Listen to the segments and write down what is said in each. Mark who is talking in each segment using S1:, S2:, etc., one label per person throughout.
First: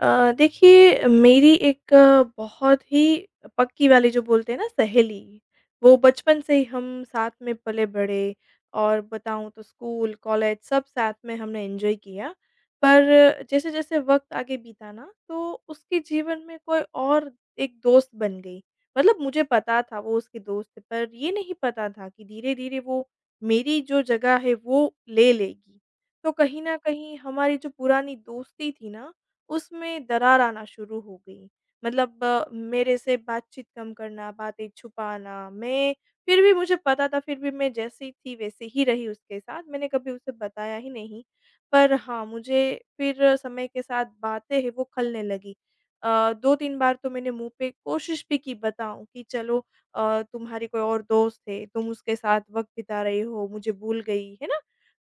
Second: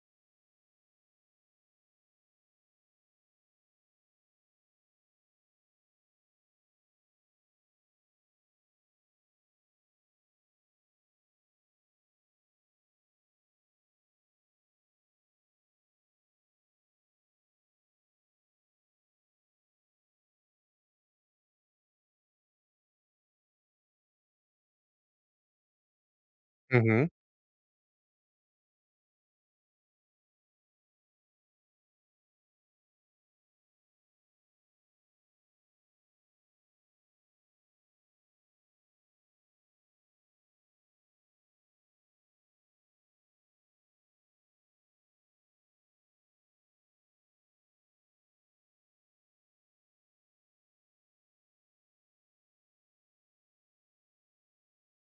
S1: देखिए मेरी एक बहुत ही पक्की वाली जो बोलते हैं ना सहेली, वो बचपन से ही हम साथ में पले-बढ़े और बताऊँ तो स्कूल, कॉलेज सब साथ में हमने एन्जॉय किया। पर जैसे-जैसे वक़्त आगे बीता ना तो उसके जीवन में कोई और एक दोस्त बन गई। मतलब मुझे पता था वो उसकी दोस्त है पर ये नहीं पता था कि धीरे-धीरे वो मेरी जो जगह है वो ले लेगी। तो कहीं न
S2: हुँ, हुँ।
S1: कहीं हमारी जो पुरानी दोस्ती थी ना उसमें दरार आना शुरू हो गई। मतलब मेरे से बातचीत कम करना, बातें छुपाना, मैं फिर भी मुझे पता था फिर भी मैं जैसी थी वैसी ही रही उसके साथ, मैंने कभी उसे बताया ही नहीं। पर हाँ, मुझे फिर समय के साथ बातें हैं वो खलने लगी। 2-3 बार तो मैंने मुँह पे कोशिश भी की बताऊँ कि चलो तुम्हारी कोई और दोस्त है, तुम उसके साथ वक़्त बिता रही हो, मुझे भूल गई, है ना?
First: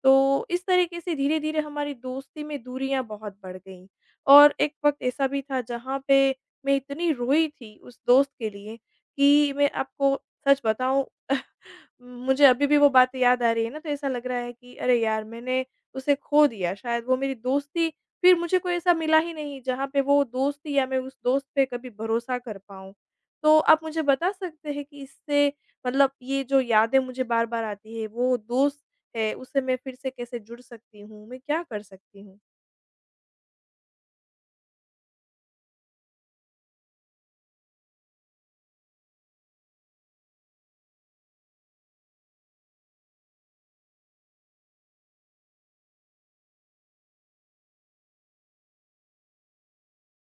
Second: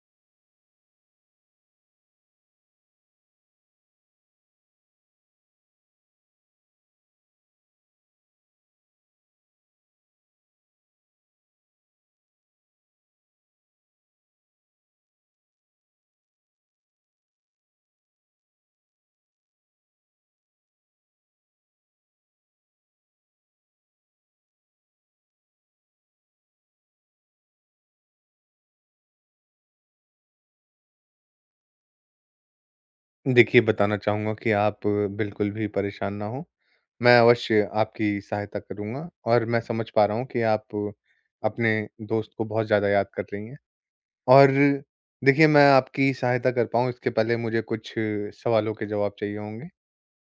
S1: तो इस तरीके से धीरे-धीरे हमारी दोस्ती में दूरियाँ बहुत बढ़ गईं और एक वक़्त ऐसा भी था जहाँ पे मैं इतनी रोई थी उस दोस्त के लिए कि मैं आपको सच बताऊँ। मुझे अभी भी वो बातें याद आ रही है ना तो ऐसा लग रहा है कि अरे यार! मैंने उसे खो दिया शायद वो मेरी दोस्ती। फिर मुझे कोई ऐसा मिला ही नहीं जहाँ पे वो दोस्ती या मैं उस दोस्त पे कभी भरोसा कर पाऊँ। तो आप मुझे बता सकते हैं कि इससे मतलब ये जो यादें मुझे बार-बार आती है वो दोस्त है, उससे मैं फिर से कैसे जुड़ सकती हूँ? मैं क्या कर सकती हूँ?
S2: देखिए, बताना चाहूँगा कि आप बिल्कुल भी परेशान ना हों। मैं अवश्य आपकी सहायता करूँगा और मैं समझ पा रहा हूँ कि आप अपने दोस्त को बहुत ज़्यादा याद कर रही हैं। और देखिए, मैं आपकी सहायता कर पाऊँ इसके पहले मुझे कुछ सवालों के जवाब चाहिए होंगे,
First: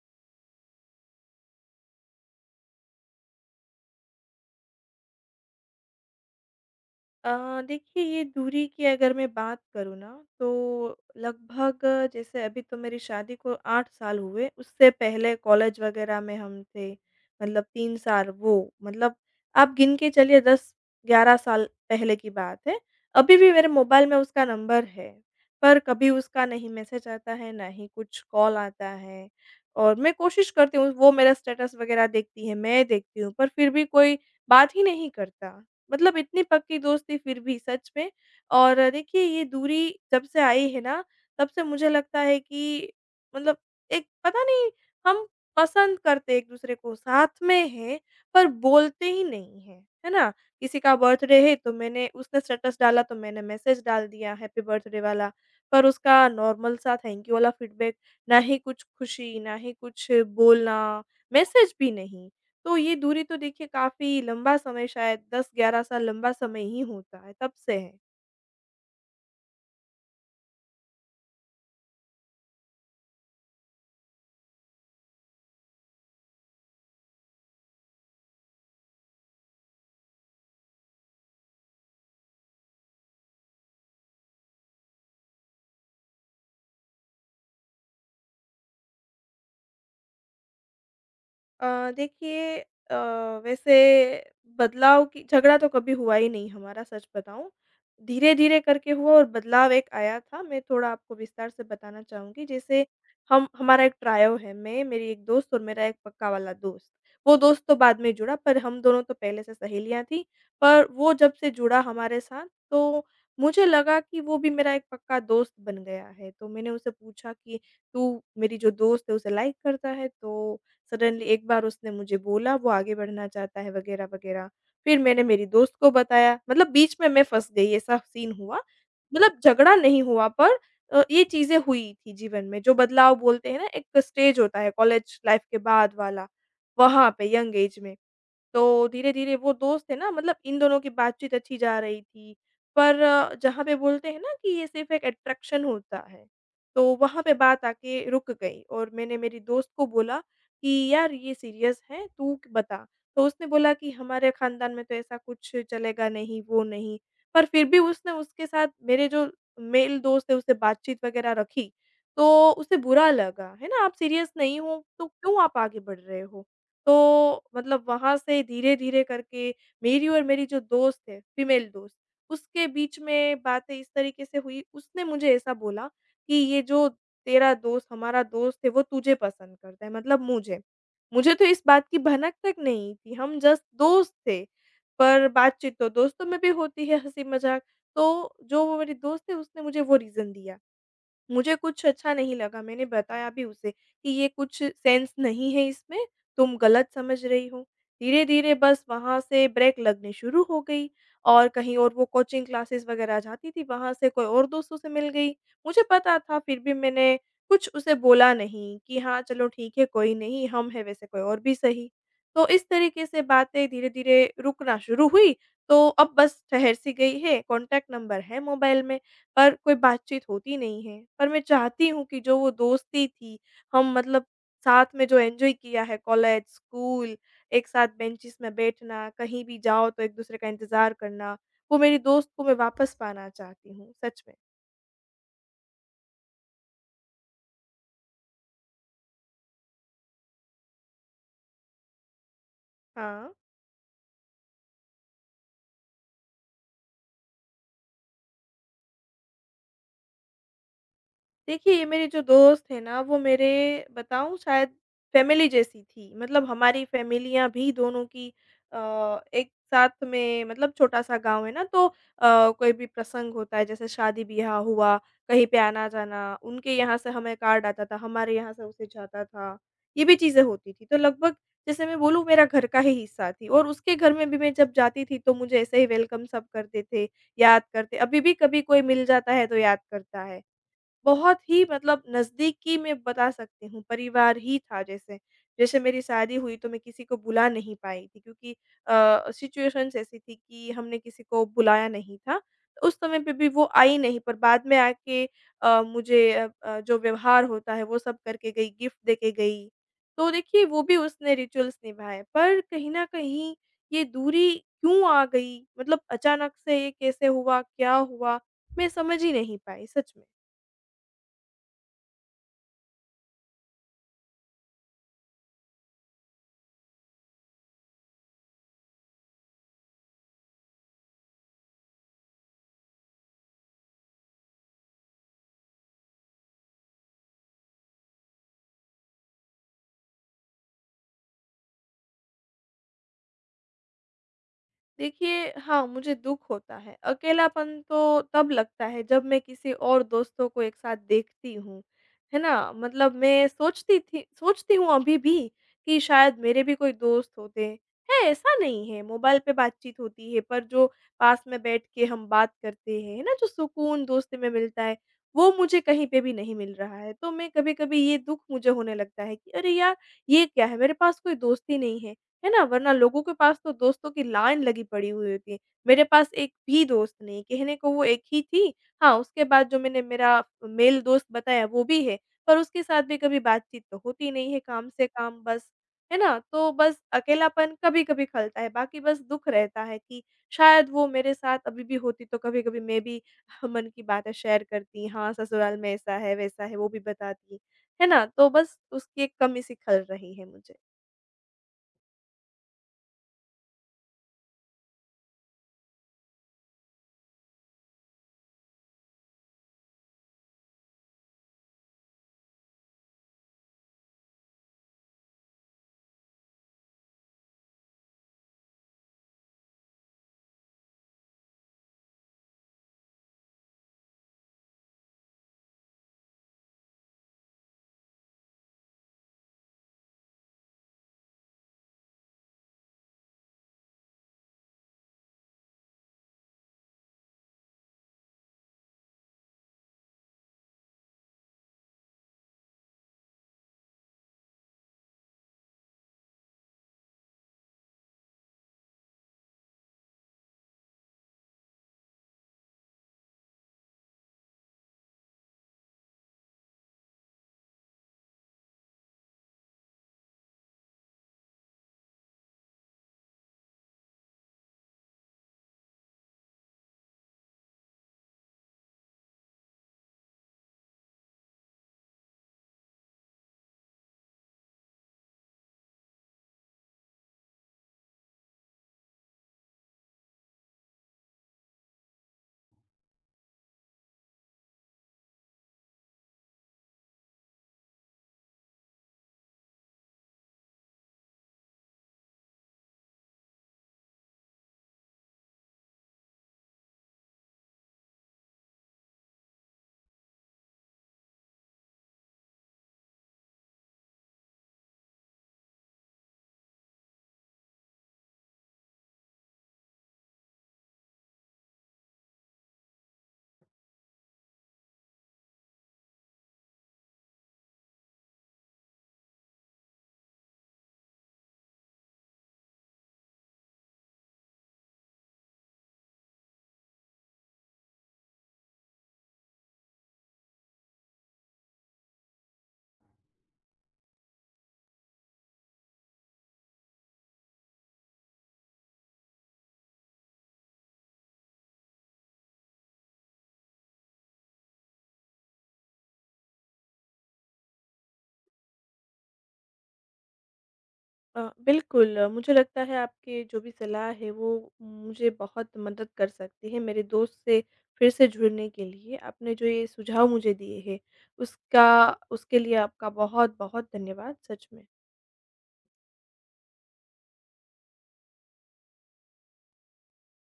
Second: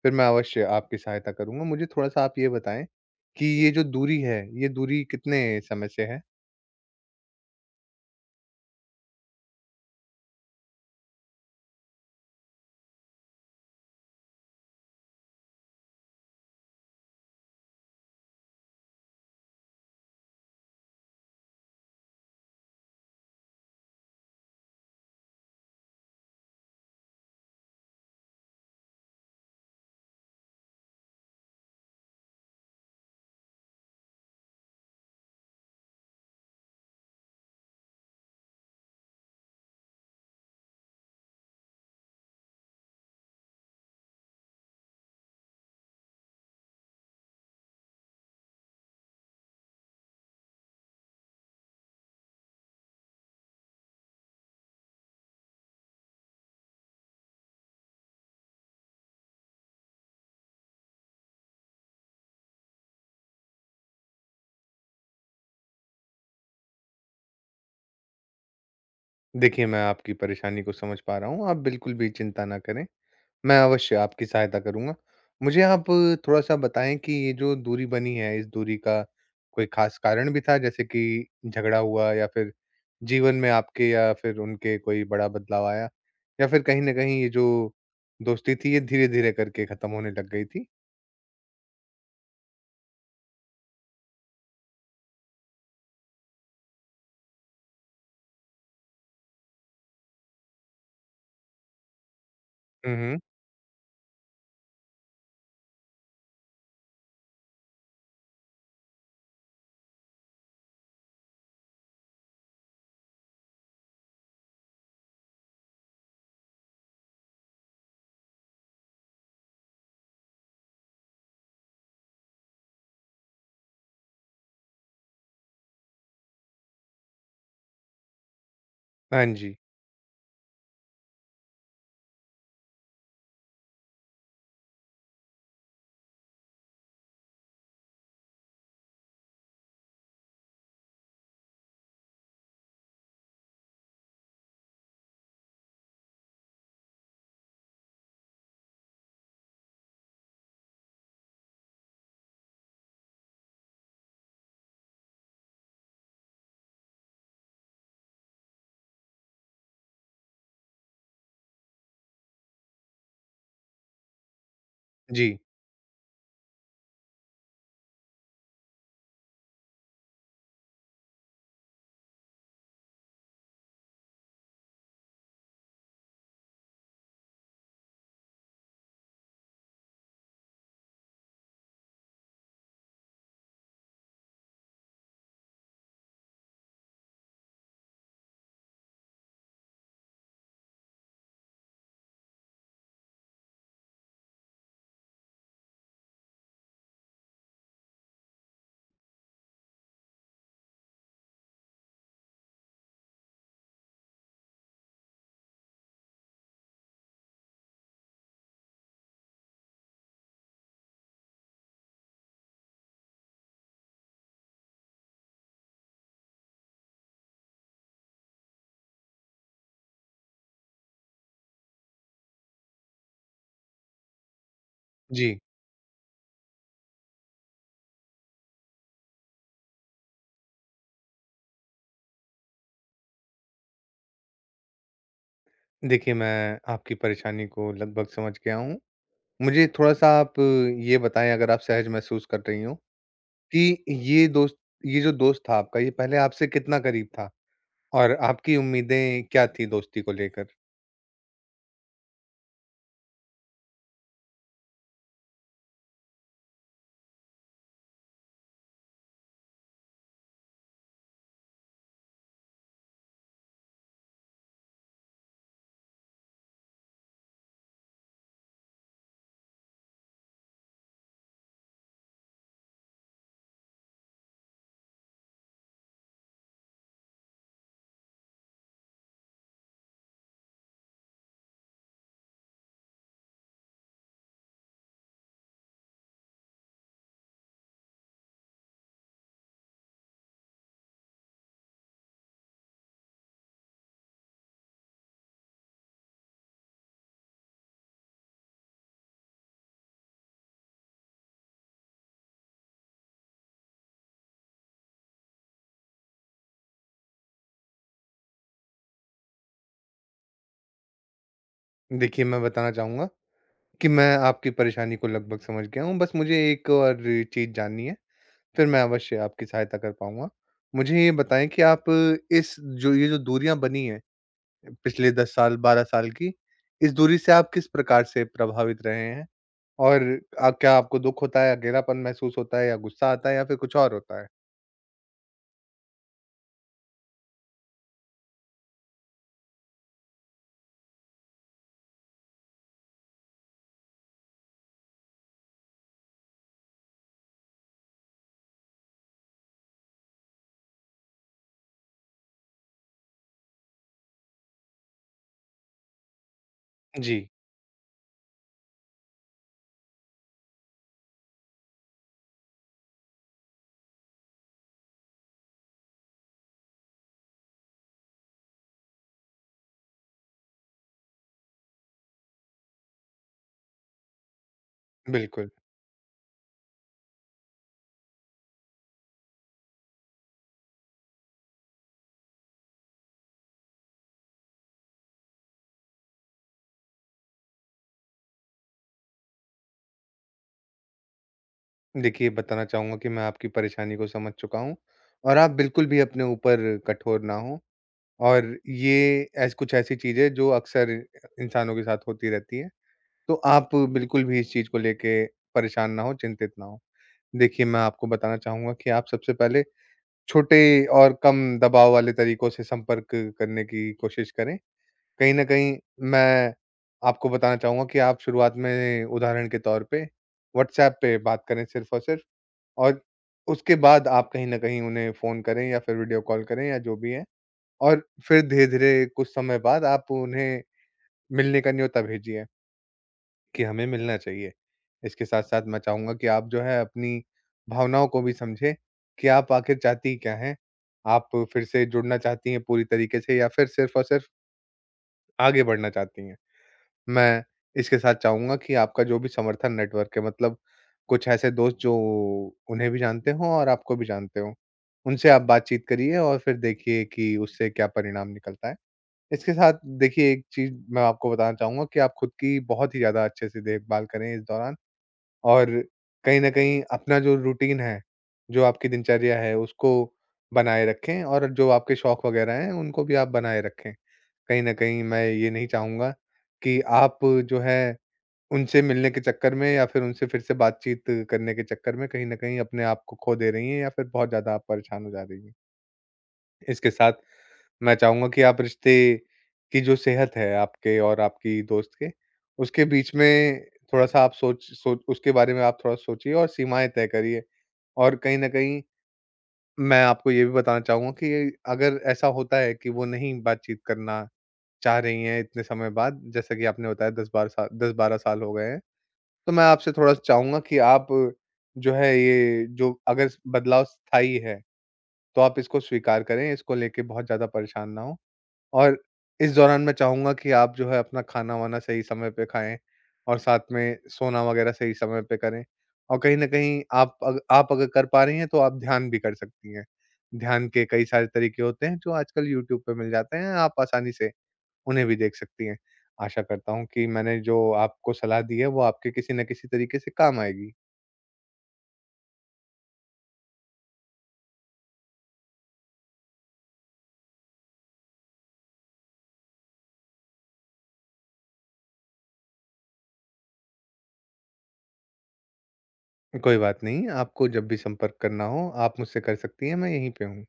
S2: फिर मैं अवश्य आपकी सहायता करूँगा। मुझे थोड़ा-सा आप ये बताएँ कि ये जो दूरी है, ये दूरी कितने समय से है?
S1: देखिए ये दूरी की अगर मैं बात करूँ ना तो लगभग जैसे अभी तो मेरी शादी को 8 साल हुए, उससे पहले कॉलेज वग़ैरह में हम थे, मतलब 3 साल वो मतलब आप गिन के चलिए 10-11 साल पहले की बात है। अभी भी मेरे मोबाइल में उसका नंबर है, पर कभी उसका नहीं मैसेज आता है, ना ही कुछ कॉल आता है और मैं कोशिश करती हूँ, वो मेरा स्टेटस वग़ैरह देखती है, मैं देखती हूँ पर फिर भी कोई बात ही नहीं करता। मतलब इतनी पक्की दोस्ती फिर भी सच में। और देखिए ये दूरी जब से आई है ना, तब से मुझे लगता है कि मतलब एक पता नहीं हम पसंद करते एक-दूसरे को साथ में हैं, पर बोलते ही नहीं हैं, है ना? किसी का बर्थडे है तो मैंने उसने स्टेटस डाला तो मैंने मैसेज डाल दिया हैप्पी बर्थडे वाला, पर उसका नॉर्मल सा थैंक यू वाला फीडबैक, ना ही कुछ खुशी, ना ही कुछ बोलना, मैसेज भी नहीं। तो ये दूरी तो देखिए काफ़ी लंबा समय शायद 10-11 साल लंबा समय ही होता है, तब से है।
S2: देखिए, मैं आपकी परेशानी को समझ पा रहा हूँ, आप बिल्कुल भी चिंता ना करें। मैं अवश्य आपकी सहायता करूँगा। मुझे आप थोड़ा-सा बताएँ कि ये जो दूरी बनी है, इस दूरी का कोई ख़ास कारण भी था? जैसे कि झगड़ा हुआ, या फिर जीवन में आपके या फिर उनके कोई बड़ा बदलाव आया? या फिर कहीं न कहीं ये जो दोस्ती थी, ये धीरे-धीरे करके ख़त्म होने लग गई थी?
S1: देखिए अ, वैसे बदलाव की झगड़ा तो कभी हुआ ही नहीं हमारा सच बताऊँ। धीरे-धीरे करके हुआ और बदलाव एक आया था, मैं थोड़ा आपको विस्तार से बताना चाहूँगी। जैसे
S2: हुँ, हुँ।
S1: हम हमारा एक ट्रायो है, मैं, मेरी एक दोस्त और मेरा एक पक्का वाला दोस्त। वो दोस्त तो बाद में जुड़ा पर हम दोनों तो पहले से सहेलियाँ थीं, पर वो जब से जुड़ा हमारे साथ तो मुझे लगा कि वो भी मेरा एक पक्का दोस्त बन गया है। तो मैंने उससे पूछा कि, "तू मेरी जो दोस्त है उसे लाइक करता है?" तो सडनली एक बार उसने मुझे बोला वो आगे बढ़ना चाहता है वगैरह, वगैरह। फिर मैंने मेरी दोस्त को बताया, मतलब बीच में मैं फँस गई ऐसा सीन हुआ।
S2: हाँ
S1: मतलब
S2: जी।
S1: झगड़ा नहीं हुआ पर ये चीज़ें हुई थी जीवन में, जो बदलाव बोलते हैं ना एक स्टेज होता है कॉलेज लाइफ़ के बाद वाला, वहाँ पे यंग एज में। तो धीरे-धीरे वो दोस्त है ना मतलब इन दोनों की बातचीत अच्छी जा रही थी। पर जहाँ पे बोलते हैं ना कि ये सिर्फ़ एक अट्रैक्शन होता है, तो वहाँ पे बात आके रुक गई और मैंने मेरी दोस्त को बोला कि यार ये सीरियस है, बता। तो उसने बोला कि हमारे ख़ानदान में तो ऐसा कुछ चलेगा नहीं, वो नहीं। पर फिर भी उसने उसके साथ मेरे जो मेल दोस्त है उससे बातचीत वग़ैरह रखी, तो उसे बुरा लगा, है ना? आप सीरियस नहीं हो तो
S2: जी,
S1: क्यों आप आगे बढ़ रहे हो? तो मतलब वहाँ से धीरे-धीरे करके मेरी और मेरी जो दोस्त है, फीमेल दोस्त, उसके बीच में बातें इस तरीके से हुई, उसने मुझे ऐसा बोला कि ये जो तेरा दोस्त, हमारा दोस्त है, वो तुझे पसंद करता है, मतलब मुझे। मुझे तो इस बात की भनक तक नहीं थी, हम जस्ट दोस्त थे, पर बातचीत तो दोस्तों में भी होती है, हँसी-मज़ाक। तो जो वो मेरी दोस्त है, उसने मुझे वो रीज़न दिया। मुझे कुछ अच्छा नहीं लगा, मैंने बताया भी उसे कि ये कुछ सेंस नहीं है इसमें, तुम गलत समझ रही हो। धीरे-धीरे बस वहाँ से ब्रेक लगनी शुरू हो गई और कहीं और वो कोचिंग क्लासेस वगैरह जाती थी, वहाँ से कोई और दोस्तों से मिल गई। मुझे पता था फिर भी मैंने कुछ उसे बोला नहीं कि हाँ, चलो ठीक है, कोई नहीं, हम हैं वैसे कोई और भी सही। तो इस तरीके से बातें धीरे-धीरे रुकना शुरू हुई, तो अब बस ठहर सी गई है, कॉन्टैक्ट नंबर है मोबाइल में। पर कोई बातचीत होती नहीं है। पर मैं चाहती हूँ कि जो वो दोस्ती थी, हम मतलब साथ में जो
S2: जी।
S1: एन्जॉय किया है कॉलेज, स्कूल, एक साथ बेंचेस में बैठना, कहीं भी जाओ तो एक-दूसरे का इंतज़ार करना, वो मेरी दोस्त को मैं वापस पाना चाहती हूँ, सच में।
S2: देखिए, मैं आपकी परेशानी को लगभग समझ गया हूँ। मुझे थोड़ा-सा आप ये बताएँ, अगर आप सहज महसूस कर रही हों,
S1: हाँ।
S2: कि ये जो दोस्त था आपका, ये पहले आपसे कितना करीब था? और आपकी उम्मीदें क्या थी दोस्ती को लेकर?
S1: देखिए, ये मेरे जो दोस्त हैं ना, वो मेरे बताऊँ शायद फ़ैमिली जैसी थी। मतलब हमारी फ़ैमिलियाँ भी दोनों की अ, एक साथ में मतलब छोटा-सा गाँव है ना, तो कोई भी प्रसंग होता है, जैसे शादी-ब्याह हुआ, कहीं पे आना-जाना, उनके यहाँ से हमें कार्ड आता था, हमारे यहाँ से उसे जाता था। ये भी चीज़ें होती थी। तो लगभग जैसे मैं बोलूँ, मेरा घर का ही हिस्सा थी और उसके घर में भी मैं जब जाती थी, तो मुझे ऐसे ही वेलकम सब करते थे, याद करते अभी भी कभी कोई मिल जाता है, तो याद करता है। बहुत ही मतलब नज़दीकी में बता सकती हूँ, परिवार ही था जैसे। जैसे मेरी शादी हुई तो मैं किसी को बुला नहीं पाई थी क्योंकि सिचुएशंस ऐसी थी कि हमने किसी को बुलाया नहीं था। तो उस समय पे भी वो आई नहीं पर बाद में आके मुझे जो व्यवहार होता है वो सब करके गई, गिफ्ट दे के गई। तो देखिए वो भी उसने रिचुअल्स निभाए पर कहीं न कहीं ये दूरी क्यों आ गई? मतलब अचानक से ये कैसे हुआ? क्या हुआ? मैं समझ ही नहीं पाई सच में।
S2: देखिए, मैं बताना चाहूँगा कि मैं आपकी परेशानी को लगभग समझ गया हूँ, बस मुझे एक और चीज़ जाननी है, फिर मैं अवश्य आपकी सहायता कर पाऊँगा। मुझे ये बताएँ कि आप इस जो ये जो दूरियाँ बनी हैं, पिछले 10 साल, 12 साल की, इस दूरी से आप किस प्रकार से प्रभावित रहे हैं? और क्या आपको दुःख होता है, अकेलापन महसूस होता है, या गुस्सा आता है, या फिर कुछ और होता है?
S1: देखिए, हाँ, मुझे दुःख होता है। अकेलापन तो तब लगता है जब मैं किसी और दोस्तों को एक साथ देखती हूँ, है ना? मतलब मैं सोचती थी सोचती हूँ अभी भी कि शायद मेरे भी कोई दोस्त होते। है, ऐसा नहीं है, मोबाइल पे बातचीत होती है पर जो पास में बैठ के हम बात करते हैं, है ना? जो सुकून दोस्ती में मिलता है, वो मुझे कहीं पे भी नहीं मिल रहा है।
S2: जी,
S1: तो मैं कभी-कभी ये दुःख मुझे होने लगता है कि अरे यार! ये क्या है? मेरे पास कोई दोस्त ही नहीं है। है ना? वरना लोगों के पास तो दोस्तों की लाइन लगी पड़ी हुई होती है। मेरे पास एक भी दोस्त नहीं, कहने को वो एक ही थी। हाँ, उसके बाद जो मैंने मेरा मेल दोस्त बताया वो भी है, पर उसके साथ भी कभी बातचीत तो होती नहीं है, काम से काम
S2: बिल्कुल।
S1: बस। है ना? तो बस अकेलापन कभी-कभी खलता है, बाकी बस दुःख रहता है कि शायद वो मेरे साथ अभी भी होती तो कभी-कभी मैं भी मन की बातें शेयर करती, हाँ, ससुराल में ऐसा है, वैसा है, वो भी बताती। है ना? तो बस उसकी एक कमी-सी खल रही है मुझे।
S2: देखिए, बताना चाहूँगा कि मैं आपकी परेशानी को समझ चुका हूँ और आप बिल्कुल भी अपने ऊपर कठोर ना हों, और ये ऐस कुछ ऐसी चीज़ है जो अक्सर इंसानों के साथ होती रहती है। तो आप बिल्कुल भी इस चीज़ को लेके परेशान ना हों, चिंतित ना हों। देखिए, मैं आपको बताना चाहूँगा कि आप सबसे पहले छोटे और कम दबाव वाले तरीकों से संपर्क करने की कोशिश करें। कहीं न कहीं मैं आपको बताना चाहूँगा कि आप शुरुआत में, उदाहरण के तौर पे, व्हाट्सऐप पे बात करें, सिर्फ़। और उसके बाद आप कहीं न कहीं उन्हें फ़ोन करें या फिर वीडियो कॉल करें या जो भी है, और फिर धीरे-धीरे कुछ समय बाद आप उन्हें मिलने का न्योता भेजिए कि हमें मिलना चाहिए। इसके साथ-साथ मैं चाहूँगा कि आप जो है अपनी भावनाओं को भी समझें कि आप आखिर चाहती क्या हैं? आप फिर से जुड़ना चाहती हैं पूरी तरीके से, या फिर सिर्फ़ और सिर्फ़ आगे बढ़ना चाहती हैं? मैं इसके साथ चाहूँगा कि आपका जो भी समर्थन नेटवर्क है, मतलब कुछ ऐसे दोस्त जो उन्हें भी जानते हों और आपको भी जानते हों, उनसे आप बातचीत करिए और फिर देखिए कि उससे क्या परिणाम निकलता है। इसके साथ देखिए, एक चीज़ मैं आपको बताना चाहूँगा कि आप खुद की बहुत ही ज़्यादा अच्छे से देखभाल करें इस दौरान, और कहीं न कहीं अपना जो रूटीन है, जो आपकी दिनचर्या है उसको बनाए रखें, और जो आपके शौक वग़ैरह हैं उनको भी आप बनाए रखें। कहीं न कहीं मैं ये नहीं चाहूँगा कि आप जो है, उनसे मिलने के चक्कर में या फिर उनसे फिर से बातचीत करने के चक्कर में कहीं न कहीं अपने आप को खो दे रही हैं या फिर बहुत ज़्यादा आप परेशान हो जा रही हैं। इसके साथ मैं चाहूँगा कि आप रिश्ते की जो सेहत है आपके और आपकी दोस्त के, उसके बीच में थोड़ा-सा आप सोच सोच उसके बारे में आप थोड़ा सोचिए और सीमाएँ तय करिए। और कहीं न कहीं मैं आपको ये भी बताना चाहूँगा कि अगर ऐसा होता है कि वो नहीं बातचीत करना चाह रही हैं इतने समय बाद, जैसा कि आपने बताया 10-12 साल हो गए हैं। तो मैं आपसे थोड़ा चाहूँगा कि आप जो है, ये जो अगर बदलाव स्थायी है, तो आप इसको स्वीकार करें, इसको लेके बहुत ज़्यादा परेशान ना हों। और इस दौरान मैं चाहूँगा कि आप जो है अपना खाना-वाना सही समय पे खाएँ और साथ में सोना वगैरह सही समय पे करें। और कहीं न कहीं आप अग आप अगर कर पा रही हैं, तो आप ध्यान भी कर सकती हैं। ध्यान के कई सारे तरीके होते हैं जो आजकल यूट्यूब पे मिल जाते हैं, आप आसानी से उन्हें भी देख सकती हैं। आशा करता हूँ कि मैंने जो आपको सलाह दी है वो आपके किसी न किसी तरीके से काम आएगी।
S1: बिल्कुल, मुझे लगता है आपकी जो भी सलाह है वो मुझे बहुत मदद कर सकती है मेरे दोस्त से फिर से जुड़ने के लिए। आपने जो ये सुझाव मुझे दिए हैं उसका उसके लिए आपका बहुत-बहुत धन्यवाद सच में।
S2: कोई बात नहीं, आपको जब भी संपर्क करना हो, आप मुझसे कर सकती हैं, मैं यहीं पे हूँ।